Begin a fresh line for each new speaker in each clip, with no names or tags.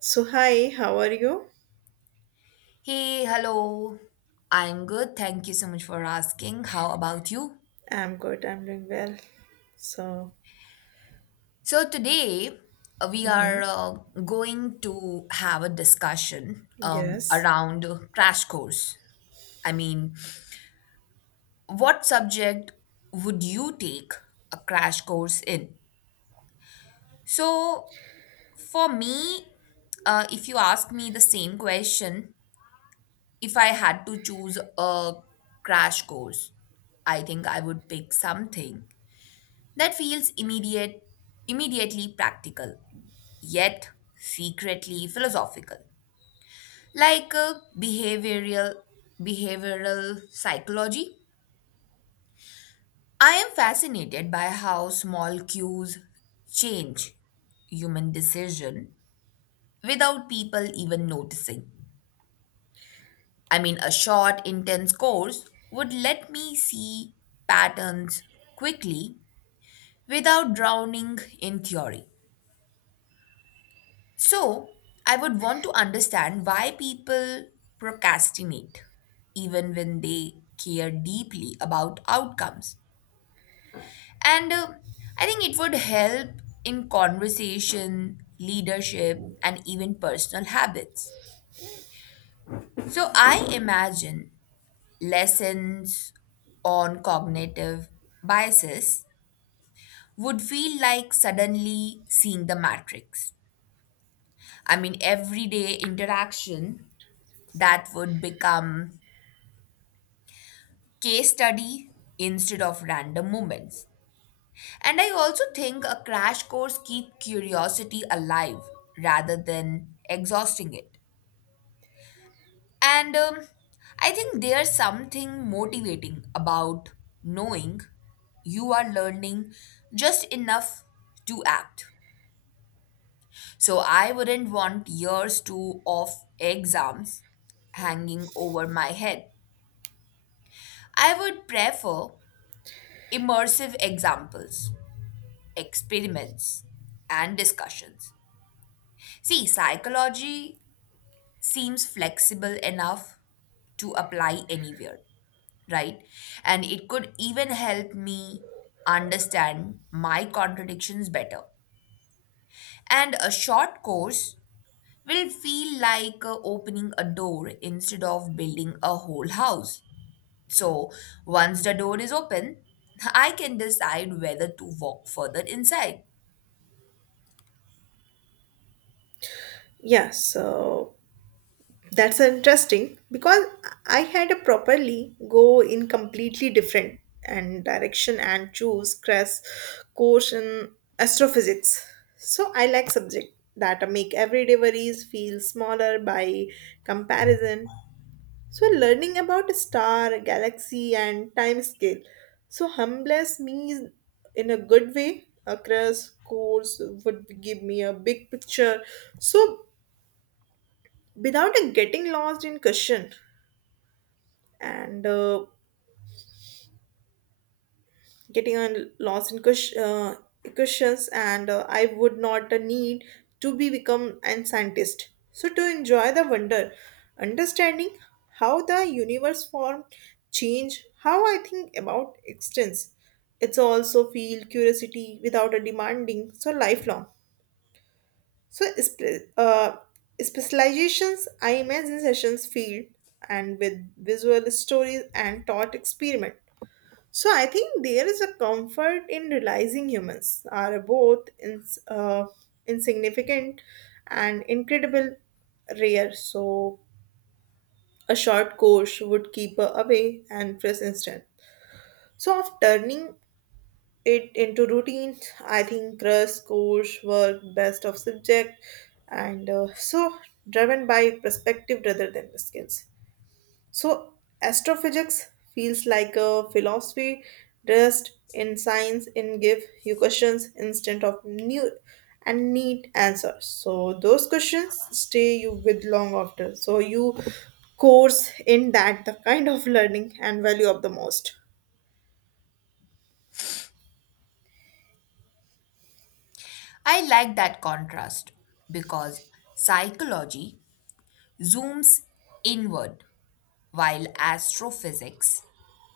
So hi, how are you?
Hey, hello. I'm good. Thank you so much for asking. How about you?
I'm good. I'm doing well. So,
So, today we are
mhm,
going to have a discussion
yes.
around crash course. I mean, what subject would you take a crash course in? So, for me, if you ask me the same question, if I had to choose a crash course, I think I would pick something that feels immediately practical yet secretly philosophical, like a behavioral psychology. I am fascinated by how small cues change human decision without people even noticing. I mean, a short intense course would let me see patterns quickly without drowning in theory. So, I would want to understand why people procrastinate even when they care deeply about outcomes. And I think it would help in conversation, leadership, and even personal habits. So, I imagine lessons on cognitive biases would feel like suddenly seeing the matrix. I mean, everyday interaction that would become case study instead of random moments. And I also think a crash course keep curiosity alive rather than exhausting it. And I think there's something motivating about knowing you are learning just enough to act. So I wouldn't want years to of exams hanging over my head. I would prefer immersive examples, experiments, and discussions. See, psychology seems flexible enough to apply anywhere, right? And it could even help me understand my contradictions better. And a short course will feel like opening a door instead of building a whole house. So, once the door is open, I can decide whether to walk further inside.
Yeah, so that's interesting because I had a properly go in completely different and direction and choose crash, course in astrophysics. So I like subject that make everyday worries feel smaller by comparison. So learning about a star, galaxy, and time scale so humbles me in a good way. A crash course would give me a big picture. So without getting lost in question and getting lost in cushions and I would not need to be become a scientist so to enjoy the wonder understanding how the universe formed change how I think about existence it's also feel curiosity without a demanding so lifelong so specializations I imagine sessions field and with visual stories and thought experiment. So I think there is a comfort in realizing humans are both insignificant and incredible rare. So a short course would keep her away and press instant. So of turning it into routine, I think crust, course, work, best of subject, and so driven by perspective rather than skills. So, astrophysics feels like a philosophy dressed in science and give you questions instead of new and neat answers. So, those questions stay you with long after. So, you course in that the kind of learning and value of the most.
I like that contrast because psychology zooms inward while astrophysics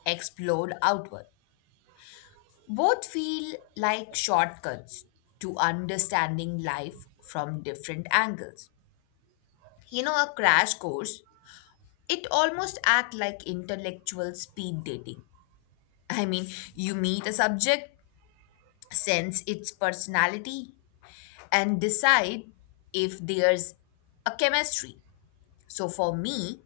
explode outward. Both feel like shortcuts to understanding life from different angles. You know, a crash course, it almost act like intellectual speed dating. I mean, you meet a subject, sense its personality, and decide if there's a chemistry. So for me,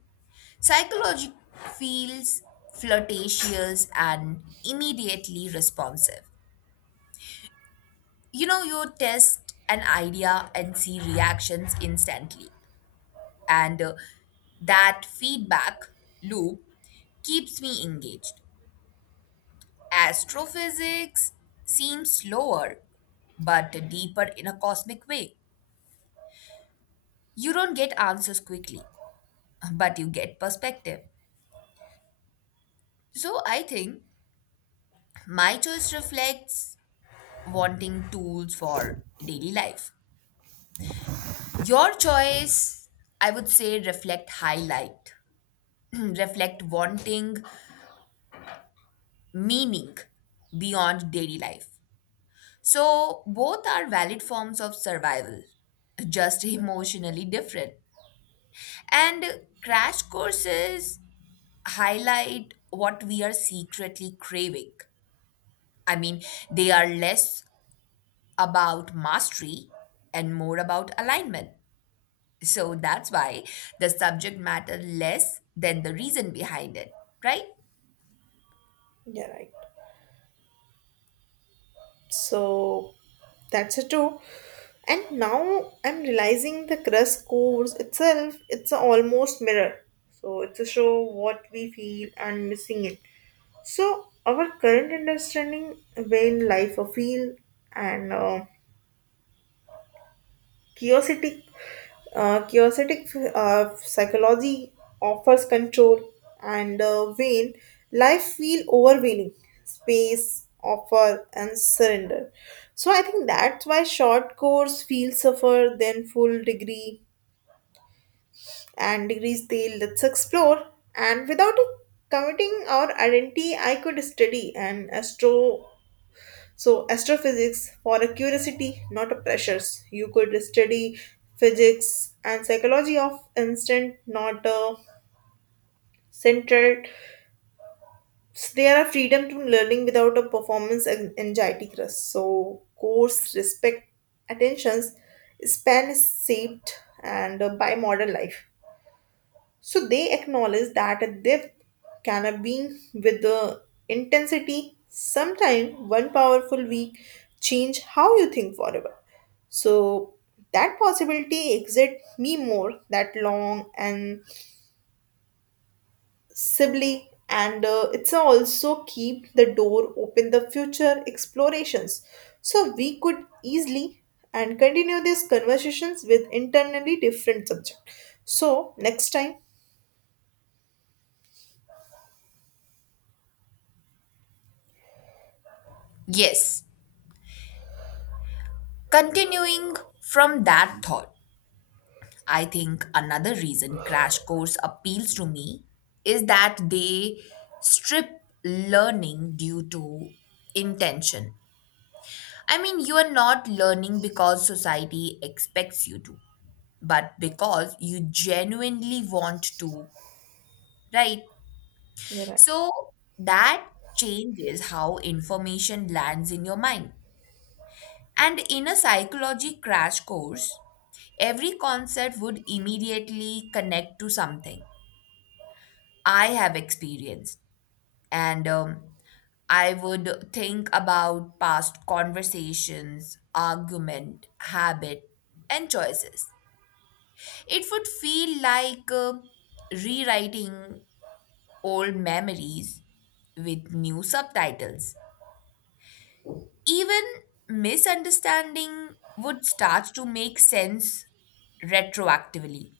psychology feels flirtatious and immediately responsive. You know, you test an idea and see reactions instantly. And that feedback loop keeps me engaged. Astrophysics seems slower but deeper in a cosmic way. You don't get answers quickly, but you get perspective. So I think my choice reflects wanting tools for daily life. Your choice, I would say, reflect wanting meaning beyond daily life. So both are valid forms of survival, just emotionally different. And crash courses highlight what we are secretly craving. I mean, they are less about mastery and more about alignment. So that's why the subject matter less than the reason behind it, right?
Yeah, right. So, that's it too. And now I'm realizing the crust course itself, it's a almost mirror. So it's a show what we feel and missing it. So, our current understanding when life a feel and chaotic, chaotic, psychology offers control, and when life feel overwhelming, space offer and surrender. So I think that's why short course feel suffer than full degree and degrees they let's explore and without committing our identity. I could study and astro. So, astrophysics for a curiosity, not a pressures. You could study physics and psychology of instant, not a centered. So, there are freedom to learning without a performance and anxiety stress. So, course respect attentions span is shaped and by modern life. So they acknowledge that a depth can have with the intensity. Sometimes one powerful week change how you think forever. So that possibility exit me more that long and sibly and it's also keep the door open the future explorations, so we could easily and continue these conversations with internally different subject so next time.
Yes. Continuing from that thought, I think another reason Crash Course appeals to me is that they strip learning due to intention. I mean, you are not learning because society expects you to, but because you genuinely want to, right?
You're right.
So that changes how information lands in your mind. And in a psychology crash course, every concept would immediately connect to something I have experienced. And I would think about past conversations, argument, habit, and choices. It would feel like rewriting old memories with new subtitles. Even misunderstanding would start to make sense retroactively.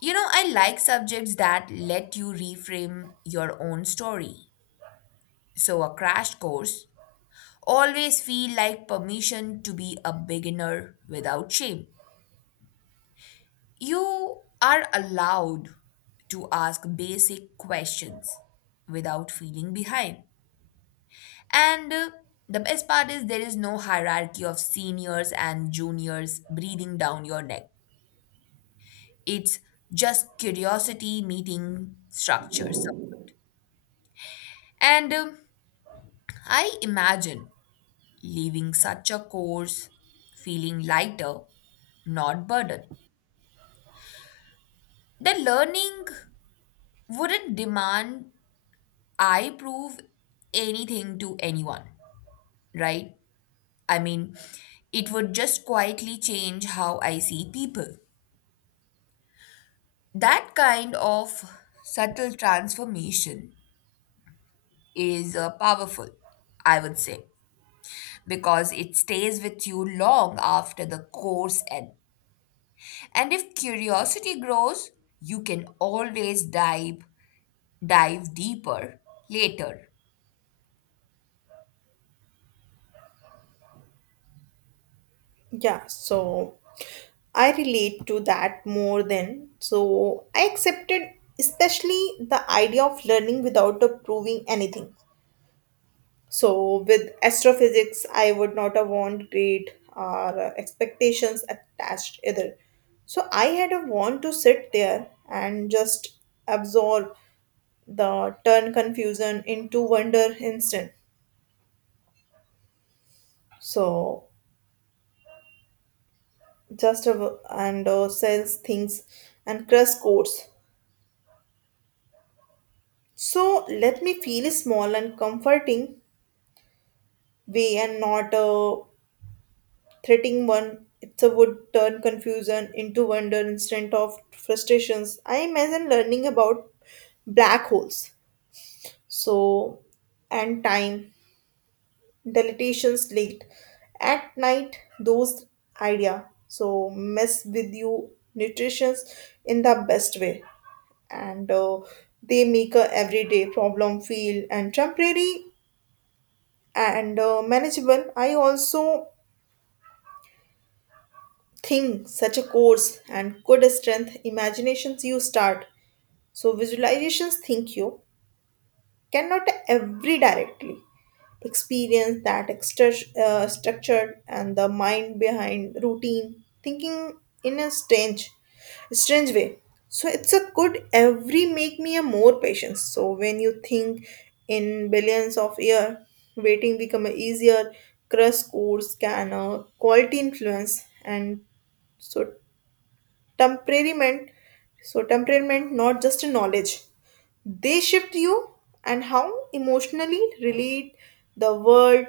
You know, I like subjects that let you reframe your own story. So, a crash course always feel like permission to be a beginner without shame. You are allowed to ask basic questions without feeling behind. And the best part is there is no hierarchy of seniors and juniors breathing down your neck. It's just curiosity meeting structures. And I imagine leaving such a course feeling lighter, not burdened. The learning wouldn't demand I prove anything to anyone, right? I mean, it would just quietly change how I see people. That kind of subtle transformation is powerful, I would say, because it stays with you long after the course end. And if curiosity grows, you can always dive deeper later.
Yeah, so I relate to that more than so I accepted, especially the idea of learning without the proving anything. So with astrophysics, I would not have want great or expectations attached either. So I had a want to sit there and just absorb the turn confusion into wonder instant. So just a, and sells things and crush codes. So let me feel small and comforting way and not a threatening one. It's a would turn confusion into wonder instead of frustrations. I imagine learning about black holes. So and time, dilatations late. At night, those idea. So mess with you nutritions in the best way. And they make a everyday problem feel and temporary and manageable. I also think such a course and could strength imaginations you start so visualizations think you cannot every directly experience that extra, structured and the mind behind routine thinking in a strange way so it's a good every make me a more patience so when you think in billions of year waiting become a easier. Crush course can quality influence and so temperament temperament not just a knowledge they shift you and how emotionally relate the world.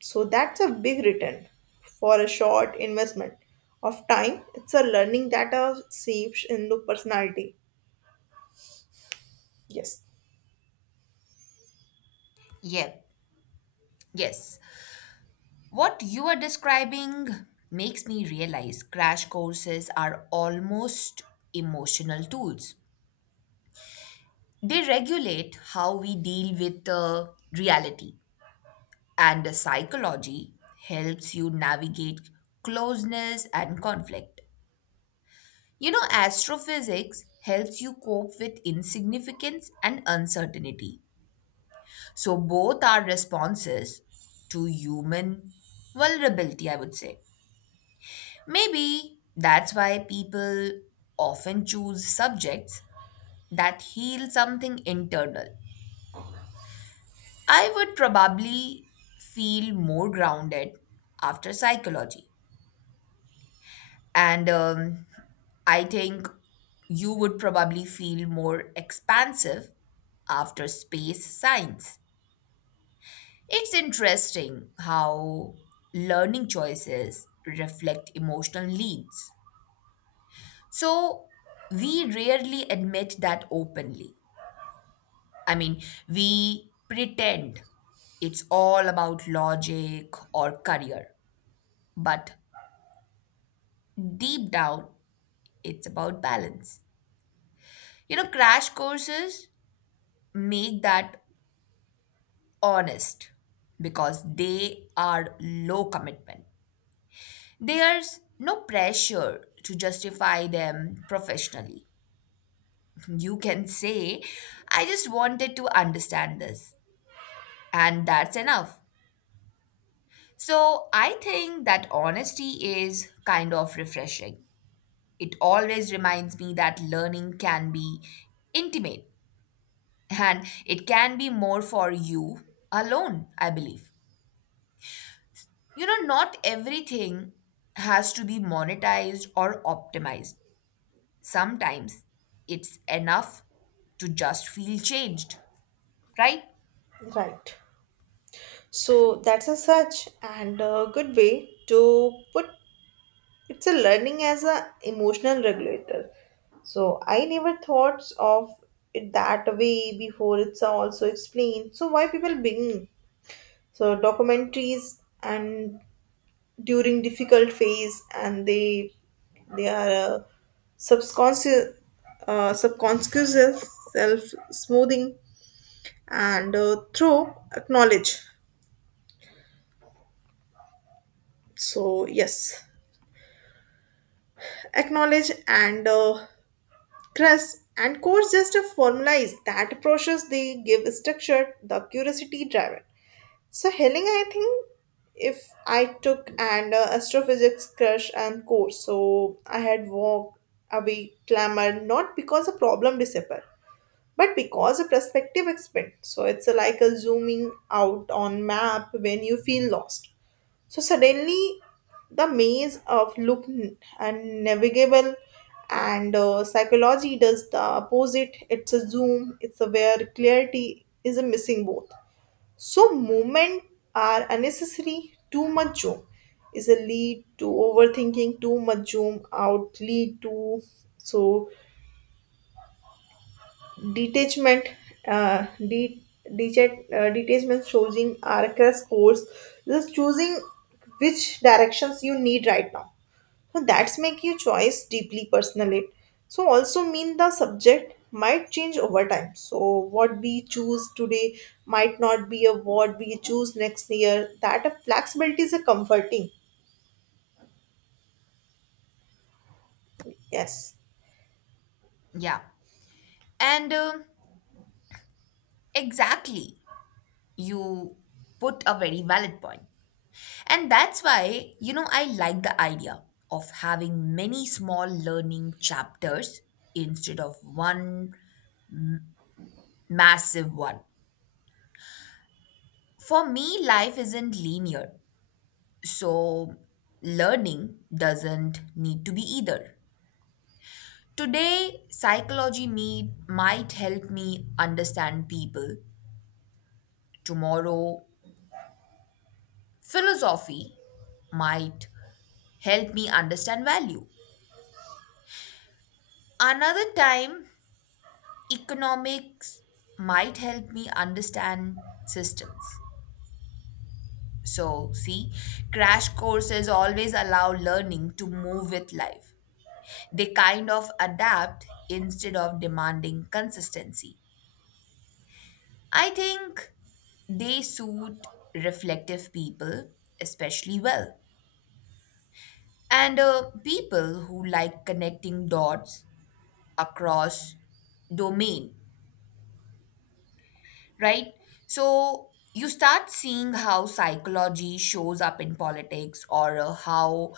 So that's a big return for a short investment of time. It's a learning that shapes into personality. Yes,
Yeah, yes. What you are describing makes me realize crash courses are almost emotional tools. They regulate how we deal with reality. And the psychology helps you navigate closeness and conflict. You know, astrophysics helps you cope with insignificance and uncertainty. So, both are responses to human vulnerability, I would say. Maybe that's why people often choose subjects that heal something internal. I would probably feel more grounded after psychology. And I think you would probably feel more expansive after space science. It's interesting how learning choices reflect emotional needs. So, we rarely admit that openly. I mean, we pretend it's all about logic or career, but deep down, it's about balance. You know, crash courses make that honest because they are low commitment. There's no pressure to justify them professionally. You can say, I just wanted to understand this, and that's enough. So I think that honesty is kind of refreshing. It always reminds me that learning can be intimate and it can be more for you alone, I believe. You know, not everything has to be monetized or optimized. Sometimes it's enough to just feel changed, right?
right. So that's a such and a good way to put it's a learning as a emotional regulator. So I never thought of it that way before. It's also explained. So why people begin so documentaries and during difficult phase and they are subconscious subconscious self smoothing and through acknowledge. So yes, acknowledge and crust and core just a formula is that process they give structure the curiosity driver. So, Helena, I think if I took an astrophysics crush and course, so I had walked away clamored not because the problem disappeared, but because the perspective expanded. So it's like a zooming out on map when you feel lost. So suddenly, the maze of look unnavigable and psychology does the opposite. It's a zoom. It's a where clarity is a missing both. So movement are unnecessary. Too much zoom is a lead to overthinking. Too much zoom out lead to so detachment. Uh, de- Detachment choosing are a course. Just choosing which directions you need right now. So that's make your choice deeply personal it. So also mean the subject might change over time. So what we choose today might not be a what we choose next year. That a flexibility is a comforting. Yes.
Yeah. And exactly, you put a very valid point. And that's why, you know, I like the idea of having many small learning chapters instead of one massive one. For me, life isn't linear. So, learning doesn't need to be either. Today, psychology meet might help me understand people. Tomorrow, philosophy might help me understand value. Another time, economics might help me understand systems. So, see, crash courses always allow learning to move with life. They kind of adapt instead of demanding consistency. I think they suit reflective people especially well. And people who like connecting dots across domain, right? So you start seeing how psychology shows up in politics, or how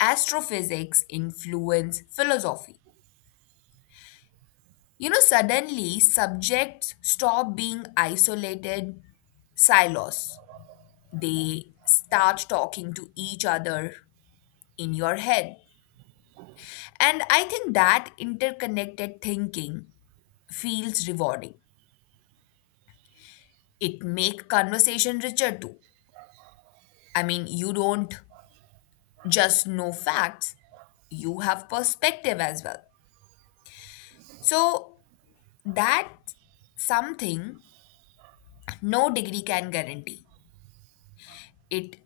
astrophysics influence philosophy. You know, suddenly subjects stop being isolated silos. They start talking to each other in your head. And I think that interconnected thinking feels rewarding. It make conversation richer too. I mean, you don't just know facts, you have perspective as well. So that something no degree can guarantee. It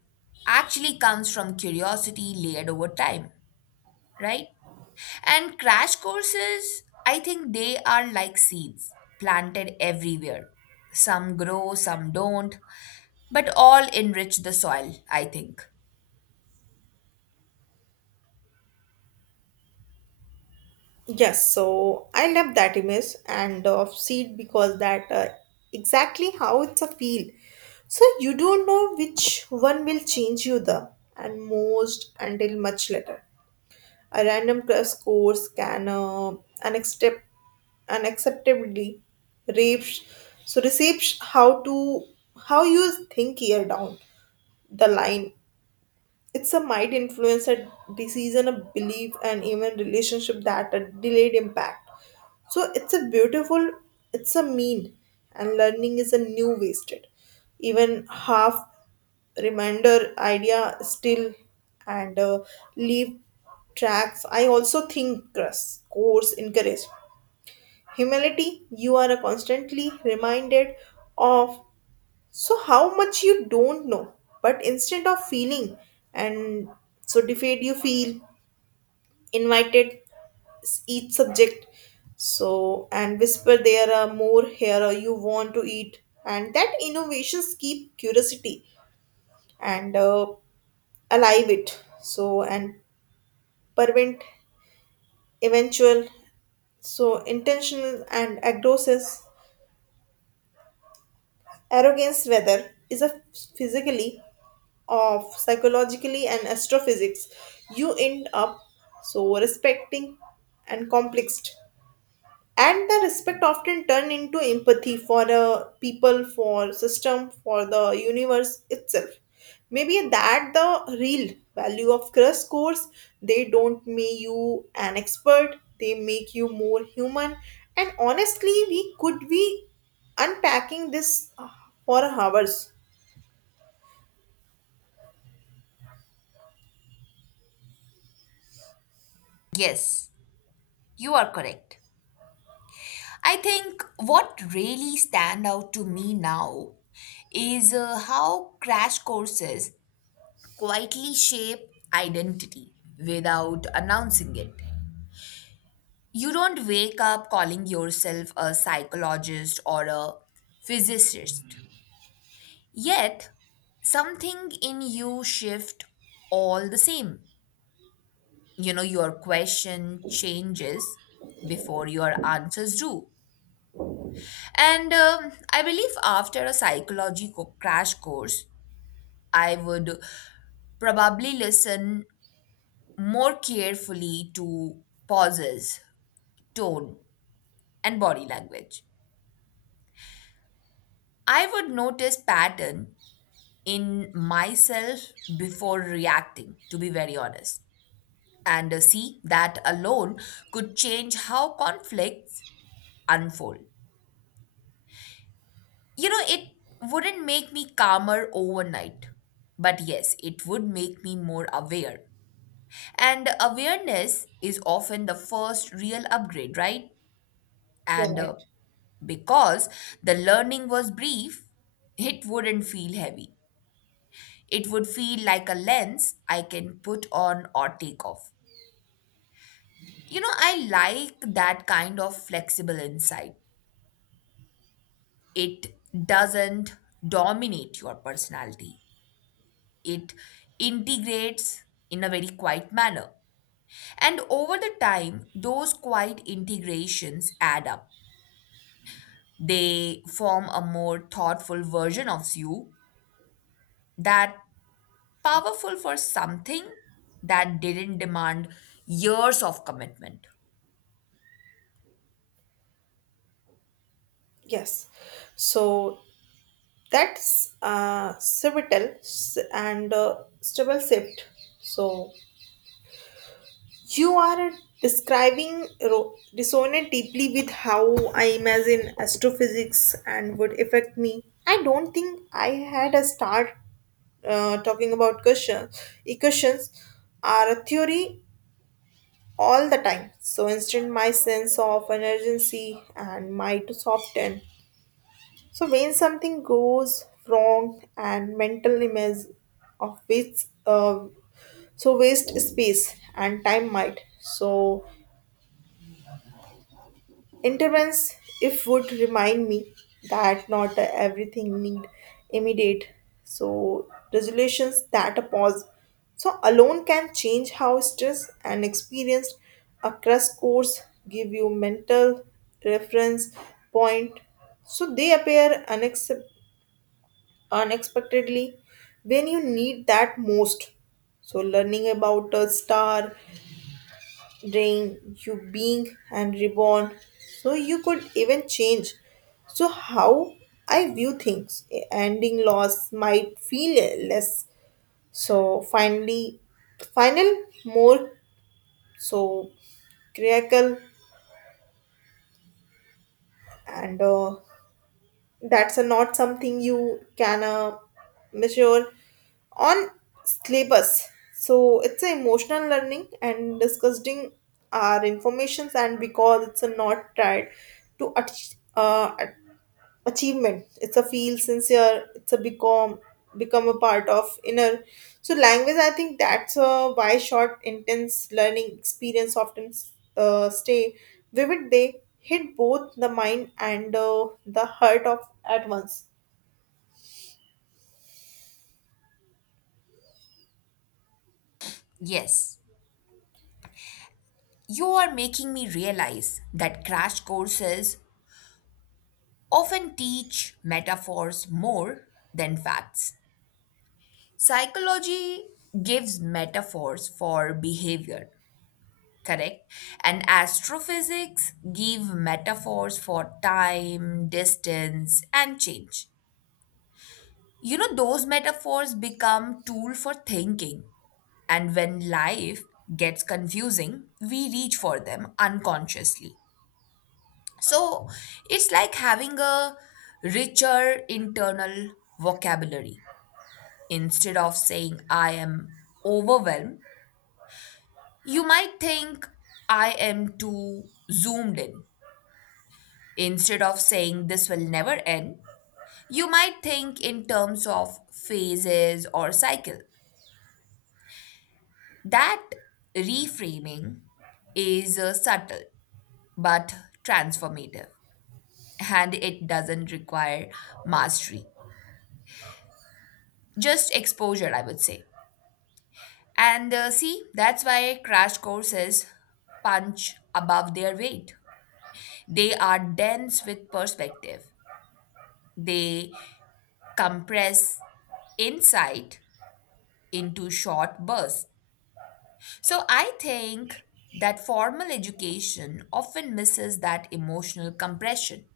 actually comes from curiosity layered over time, right? And crash courses, I think they are like seeds planted everywhere. Some grow, some don't, but all enrich the soil, I think.
Yes, so I love that image and of seed because that exactly how it's a feel. So you don't know which one will change you the and most until much later. A random crash course can unaccept- unacceptably rapes. So, receives how to how you think here down the line it's a might influence a decision a belief and even relationship that a delayed impact so it's a beautiful it's a mean and learning is a new wasted even half reminder idea still and leave tracks. I also think crust course encourage humility you are constantly reminded of so how much you don't know, but instead of feeling and so defeat you feel invited each subject. So and whisper there are more here or you want to eat and that innovations keep curiosity and alive it. So and prevent eventual so intentional and aggressive arrogance whether is a physically of psychologically and astrophysics, you end up so respecting and complexed. And the respect often turn into empathy for the people, for system, for the universe itself. Maybe that the real value of crush scores. They don't make you an expert. They make you more human. And honestly, we could be unpacking this for hours.
Yes, you are correct. I think what really stand out to me now is how crash courses quietly shape identity without announcing it. You don't wake up calling yourself a psychologist or a physicist. Yet, something in you shift all the same. You know, your question changes before your answers do. And I believe after a psychology crash course, I would probably listen more carefully to pauses, tone, and body language. I would notice pattern in myself before reacting, to be very honest. And see, that alone could change how conflicts unfold. You know, it wouldn't make me calmer overnight, but yes, it would make me more aware. And awareness is often the first real upgrade, right?
You're
And
right.
because the learning was brief, it wouldn't feel heavy. It would feel like a lens I can put on or take off. You know, I like that kind of flexible insight. It doesn't dominate your personality, it integrates in a very quiet manner. And over the time, those quiet integrations add up. They form a more thoughtful version of you that powerful for something that didn't demand years of commitment.
Yes. So that's pivotal s- and stable shift. So you are describing resonate deeply with how I imagine astrophysics and would affect me. I don't think I had a start talking about questions. Equations are a theory all the time. So instead, my sense of urgency and my to soften. So when something goes wrong and mental image of which so waste space and time might so intervenes if would remind me that not everything need immediate so resolutions that a pause so alone can change how stress and experience across course give you mental reference point so they appear unexpectedly when you need that most. So, learning about a star, ring, you being, and reborn. So, you could even change. So, how I view things, ending loss might feel less. So, finally, final, more so critical and that's a not something you can measure on syllabus so it's a emotional learning and discussing our informations and because it's a not tried to achievement it's a feel sincere it's a become a part of inner so language. I think that's why short intense learning experience often stay vivid they hit both the mind and the heart of at once.
Yes, you are making me realize that crash courses often teach metaphors more than facts. Psychology gives metaphors for behavior, correct? And astrophysics give metaphors for time, distance, and change. You know, those metaphors become tool for thinking. And when life gets confusing, we reach for them unconsciously. So it's like having a richer internal vocabulary. Instead of saying I am overwhelmed, you might think I am too zoomed in. Instead of saying this will never end, you might think in terms of phases or cycle. That reframing is subtle but transformative, and it doesn't require mastery, just exposure, I would say. And see, that's why crash courses punch above their weight. They are dense with perspective. They compress insight into short bursts. So I think that formal education often misses that emotional compression.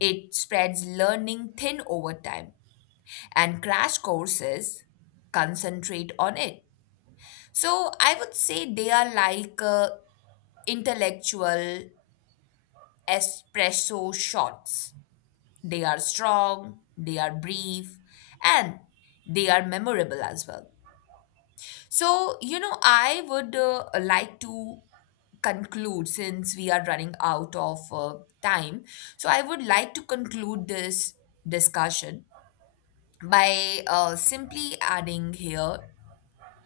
It spreads learning thin over time, and crash courses concentrate on it. So I would say they are like intellectual espresso shots. They are strong, they are brief, and they are memorable as well. So, you know, I would like to conclude since we are running out of time. So, I would like to conclude this discussion by simply adding here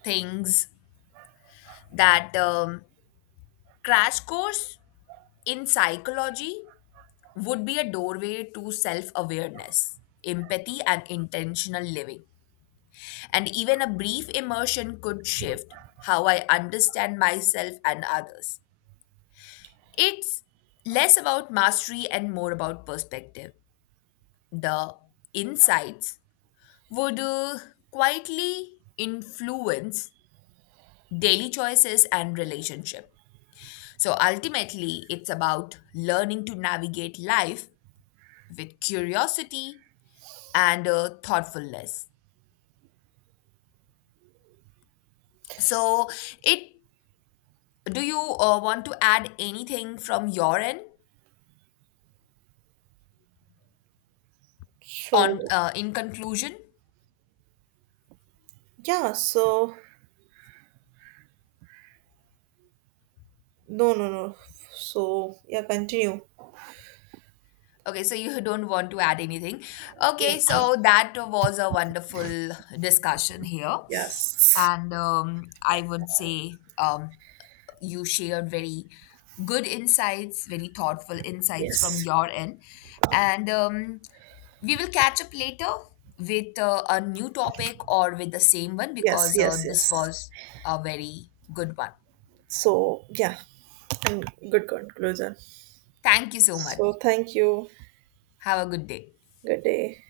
things that crash course in psychology would be a doorway to self awareness, empathy, and intentional living. And even a brief immersion could shift how I understand myself and others. It's less about mastery and more about perspective. The insights would quietly influence daily choices and relationship. So ultimately, it's about learning to navigate life with curiosity and thoughtfulness. So, it do you want to add anything from your end on
So
in conclusion?
yeah. So no no no so yeah, continue.
Okay, so you don't want to add anything.
Yeah.
Okay, so that was a wonderful discussion here.
Yes,
And I would say you shared very good insights, very thoughtful insights from
yes,
your end. And we will catch up later with a new topic or with the same one
yes.
because
Yes.
this
Yes.
was a very good one.
So yeah. And good conclusion.
Thank you so much.
So thank you.
Have a good day.
Good day.